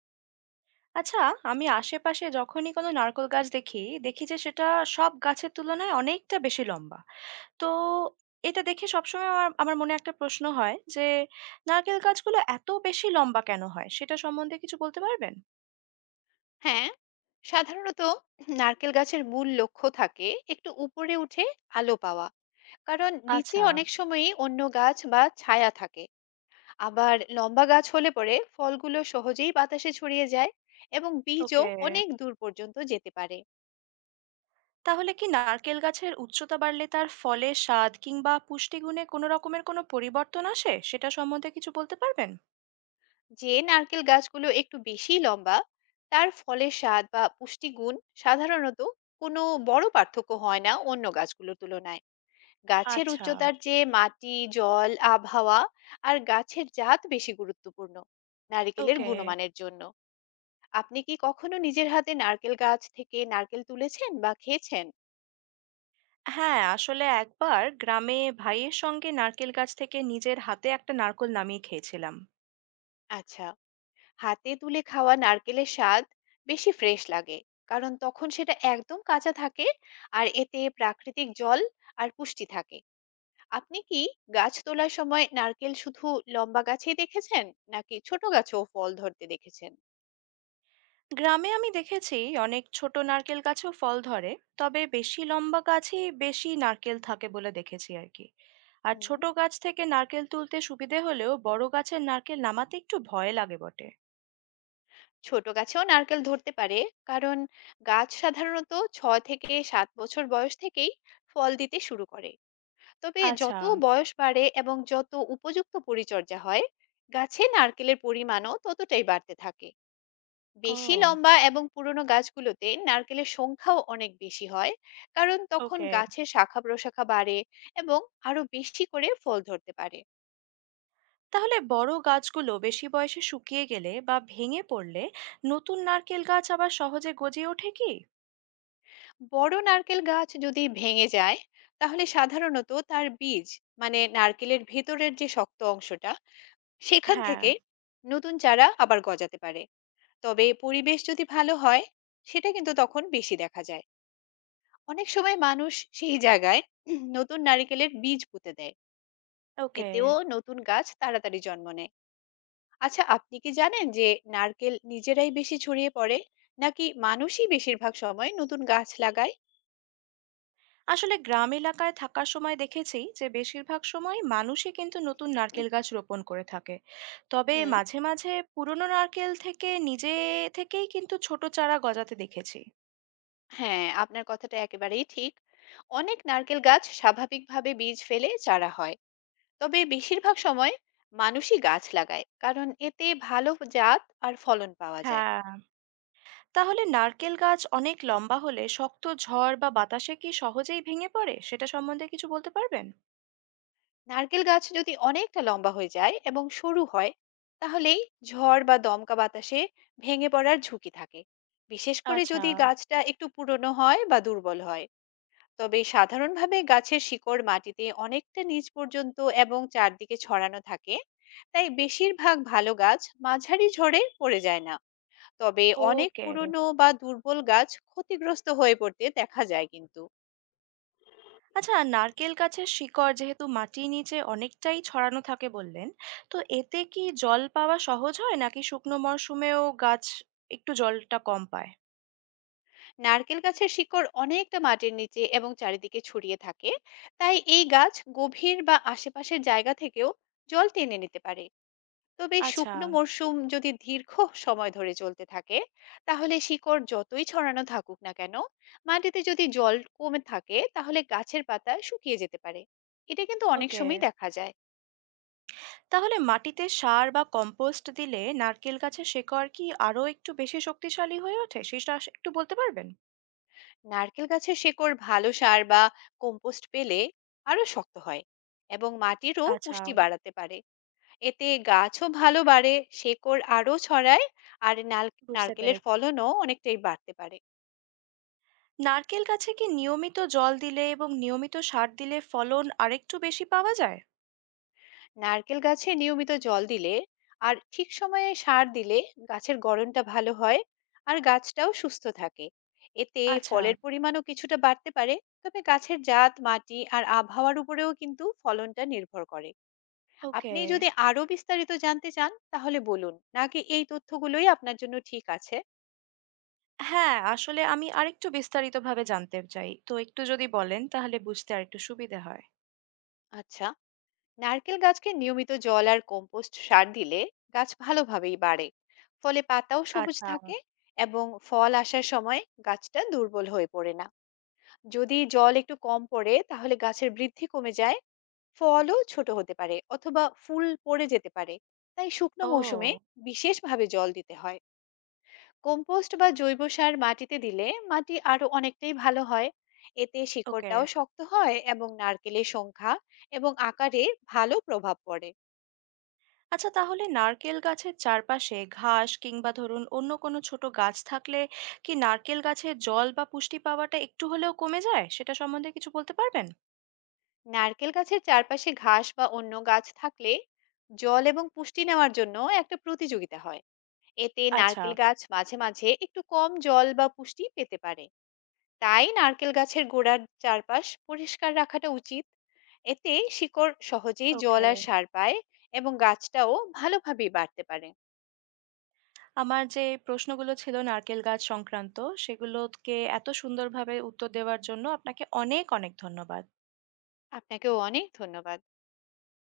আচ্ছা, আমি আশেপাশে যখনই কোনো নারকেল গাছ দেখি, দেখি যে সেটা সব গাছের তুলনায় অনেকটা বেশি লম্বা। তো এটা দেখে সবসময় আমার আমার মনে একটা প্রশ্ন হয় যে নারকেল গাছগুলো এত বেশি লম্বা কেন হয়? সেটা সম্বন্ধে কিছু বলতে পারবেন? হ্যাঁ, সাধারণত নারকেল গাছের মূল লক্ষ্য থাকে একটু উপরে উঠে আলো পাওয়া। কারণ নিচে আচ্ছা, অনেক সময়ই অন্য গাছ বা ছায়া থাকে। আবার লম্বা গাছ হলে পরে ফলগুলো সহজেই বাতাসে ছড়িয়ে যায় এবং বীজও ওকে। অনেক দূর পর্যন্ত যেতে পারে। তাহলে কি নারকেল গাছের উচ্চতা বাড়লে তার ফলের স্বাদ কিংবা পুষ্টিগুণে কোনো রকমের কোনো পরিবর্তন আসে? সেটা সম্বন্ধে কিছু বলতে পারবেন? যে নারকেল গাছগুলো একটু বেশি লম্বা, তার ফলের স্বাদ বা পুষ্টিগুণ সাধারণত কোনো বড় পার্থক্য হয় না অন্য গাছগুলোর তুলনায়। গাছের আচ্ছা, উচ্চতার চেয়ে মাটি, জল, আবহাওয়া আর গাছের জাত বেশি গুরুত্বপূর্ণ নারকেলের ওকে। গুণমানের জন্য। আপনি কি কখনো নিজের হাতে নারকেল গাছ থেকে নারকেল তুলেছেন বা খেয়েছেন? হ্যাঁ, আসলে একবার গ্রামে ভাইয়ের সঙ্গে নারকেল গাছ থেকে নিজের হাতে একটা নারকোল নামিয়ে খেয়েছিলাম। আচ্ছা, হাতে তুলে খাওয়া নারকেলের স্বাদ বেশি ফ্রেশ লাগে, কারণ তখন সেটা একদম কাঁচা থাকে আর এতে প্রাকৃতিক জল আর পুষ্টি থাকে। আপনি কি গাছ তোলার সময় নারকেল শুধু লম্বা গাছেই দেখেছেন, নাকি ছোট গাছেও ফল ধরতে দেখেছেন? গ্রামে আমি দেখেছি অনেক ছোট নারকেল গাছেও ফল ধরে, তবে বেশি লম্বা গাছই বেশি নারকেল থাকে বলে দেখেছি আর কি। আর হুম, ছোট গাছ থেকে নারকেল তুলতে সুবিধে হলেও বড় গাছের নারকেল নামাতে একটু ভয় লাগে বটে। ছোট গাছেও নারকেল ধরতে পারে, কারণ গাছ সাধারণত 6 থেকে 7 বছর বয়স থেকেই ফল দিতে শুরু করে। তবে আচ্ছা, যত বয়স বাড়ে এবং যত উপযুক্ত পরিচর্যা হয়, গাছে নারকেলের পরিমাণও ততটাই বাড়তে থাকে। ও বেশি লম্বা এবং পুরনো গাছগুলোতে নারকেলের সংখ্যাও অনেক বেশি হয়, কারণ তখন ওকে। গাছের শাখা প্রশাখা বাড়ে এবং আরো বেশি করে ফল ধরতে পারে। তাহলে বড় গাছগুলো বেশি বয়সে শুকিয়ে গেলে বা ভেঙে পড়লে নতুন নারকেল গাছ আবার সহজে গজিয়ে ওঠে কি? বড় নারকেল গাছ যদি ভেঙে যায়, তাহলে সাধারণত তার বীজ, মানে নারকেলের ভেতরের যে শক্ত অংশটা, সেখান হ্যাঁ। থেকে নতুন চারা আবার গজাতে পারে। তবে পরিবেশ যদি ভালো হয়, সেটা কিন্তু তখন বেশি দেখা যায়। অনেক সময় মানুষ সেই জায়গায় নতুন নারকেলের বীজ পুঁতে দেয়। ওকে। এতেও নতুন গাছ তাড়াতাড়ি জন্ম নেয়। আচ্ছা, আপনি কি জানেন যে নারকেল নিজেরাই বেশি ছড়িয়ে পড়ে, নাকি মানুষই বেশিরভাগ সময় নতুন গাছ লাগায়? আসলে গ্রাম এলাকায় থাকার সময় দেখেছি যে বেশিরভাগ সময় মানুষই কিন্তু নতুন নারকেল গাছ রোপণ করে থাকে, তবে হুম। মাঝে মাঝে পুরনো নারকেল থেকে নিজে থেকেই কিন্তু ছোট চারা গজাতে দেখেছি। হ্যাঁ, আপনার কথাটা একেবারেই ঠিক। অনেক নারকেল গাছ স্বাভাবিকভাবে বীজ ফেলে চারা হয়, তবে বেশিরভাগ সময় মানুষই গাছ লাগায়, কারণ এতে ভালো জাত আর ফলন পাওয়া যায়। হ্যাঁ, তাহলে নারকেল গাছ অনেক লম্বা হলে শক্ত ঝড় বা বাতাসে কি সহজেই ভেঙে পড়ে? সেটা সম্বন্ধে কিছু বলতে পারবেন? নারকেল গাছ যদি অনেকটা লম্বা হয়ে যায় এবং সরু হয়, তাহলেই ঝড় বা দমকা বাতাসে ভেঙে পড়ার ঝুঁকি থাকে, বিশেষ করে আচ্ছা, যদি গাছটা একটু পুরনো হয় বা দুর্বল হয়। তবে সাধারণভাবে গাছের শিকড় মাটিতে অনেকটা নিচ পর্যন্ত এবং চারদিকে ছড়ানো থাকে, তাই বেশিরভাগ ভালো গাছ মাঝারি ঝড়ে পড়ে যায় না। তবে অনেক ওকে। পুরনো বা দুর্বল গাছ ক্ষতিগ্রস্ত হয়ে পড়তে দেখা যায় কিন্তু। আচ্ছা, নারকেল গাছের শিকড় যেহেতু মাটির নিচে অনেকটাই ছড়ানো থাকে বললেন, তো এতে কি জল পাওয়া সহজ হয় নাকি শুকনো মরশুমেও গাছ একটু জলটা কম পায়? নারকেল গাছের শিকড় অনেকটা মাটির নিচে এবং চারিদিকে ছড়িয়ে থাকে, তাই এই গাছ গভীর বা আশেপাশের জায়গা থেকেও জল টেনে নিতে পারে। তবে আচ্ছা, শুকনো মরশুম যদি দীর্ঘ সময় ধরে চলতে থাকে, তাহলে শিকড় যতই ছড়ানো থাকুক না কেন, মাটিতে যদি জল কমে থাকে, তাহলে গাছের পাতা শুকিয়ে যেতে পারে। এটা কিন্তু অনেক ওকে। সময় দেখা যায়। তাহলে মাটিতে সার বা কম্পোস্ট দিলে নারকেল গাছের শিকড় কি আরো একটু বেশি শক্তিশালী হয়ে ওঠে? সেটা একটু বলতে পারবেন? নারকেল গাছের শিকড় ভালো সার বা কম্পোস্ট পেলে আরো শক্ত হয় এবং মাটিরও আচ্ছা, পুষ্টি বাড়াতে পারে। এতে গাছও ভালো বাড়ে, শিকড় আরো ছড়ায় আর বুঝতে নারকেলের পেরেছি। ফলনও অনেকটাই বাড়তে পারে। নারকেল গাছে কি নিয়মিত জল দিলে এবং নিয়মিত সার দিলে ফলন আরেকটু বেশি পাওয়া যায়? নারকেল গাছে নিয়মিত জল দিলে আর ঠিক সময়ে সার দিলে গাছের গড়নটা ভালো হয় আর গাছটাও সুস্থ থাকে। এতে আচ্ছা, ফলের পরিমাণও কিছুটা বাড়তে পারে। তবে গাছের জাত, মাটি আর আবহাওয়ার উপরেও কিন্তু ফলনটা নির্ভর করে। ওকে। আপনি যদি আরো বিস্তারিত জানতে চান, তাহলে বলুন, নাকি এই তথ্যগুলোই আপনার জন্য ঠিক আছে? হ্যাঁ, আসলে আমি আরেকটু বিস্তারিতভাবে জানতে চাই। তো একটু যদি বলেন তাহলে বুঝতে আরেকটু সুবিধে হয়। আচ্ছা, নারকেল গাছকে নিয়মিত জল আর কম্পোস্ট সার দিলে গাছ ভালোভাবেই বাড়ে, ফলে পাতাও সবুজ আচ্ছা। থাকে এবং ফল আসার সময় গাছটা দুর্বল হয়ে পড়ে না। যদি জল একটু কম পড়ে, তাহলে গাছের বৃদ্ধি কমে যায়, ফলও ছোট হতে পারে অথবা ফুল পড়ে যেতে পারে। তাই শুকনো মৌসুমে ও! বিশেষভাবে জল দিতে হয়। কম্পোস্ট বা জৈব সার মাটিতে দিলে মাটি আরো অনেকটাই ভালো হয়। এতে ওকে। শিকড়টাও শক্ত হয় এবং নারকেলের সংখ্যা এবং আকারে ভালো প্রভাব পড়ে। আচ্ছা, তাহলে নারকেল গাছের চারপাশে ঘাস কিংবা ধরুন অন্য কোনো ছোট গাছ থাকলে কি নারকেল গাছের জল বা পুষ্টি পাওয়াটা একটু হলেও কমে যায়? সেটা সম্বন্ধে কিছু বলতে পারবেন? নারকেল গাছের চারপাশে ঘাস বা অন্য গাছ থাকলে জল এবং পুষ্টি নেওয়ার জন্য একটা প্রতিযোগিতা হয়। এতে আচ্ছা, নারকেল গাছ মাঝে মাঝে একটু কম জল বা পুষ্টি পেতে পারে। তাই নারকেল গাছের গোড়ার চারপাশ পরিষ্কার রাখাটা উচিত। এতে শিকড় সহজেই জল ওকে। আর সার পায় এবং গাছটাও ভালোভাবেই বাড়তে পারে। আমার যে প্রশ্নগুলো ছিল নারকেল গাছ সংক্রান্ত সেগুলোকে এত সুন্দরভাবে উত্তর দেওয়ার জন্য আপনাকে অনেক, অনেক ধন্যবাদ। আপনাকেও অনেক ধন্যবাদ।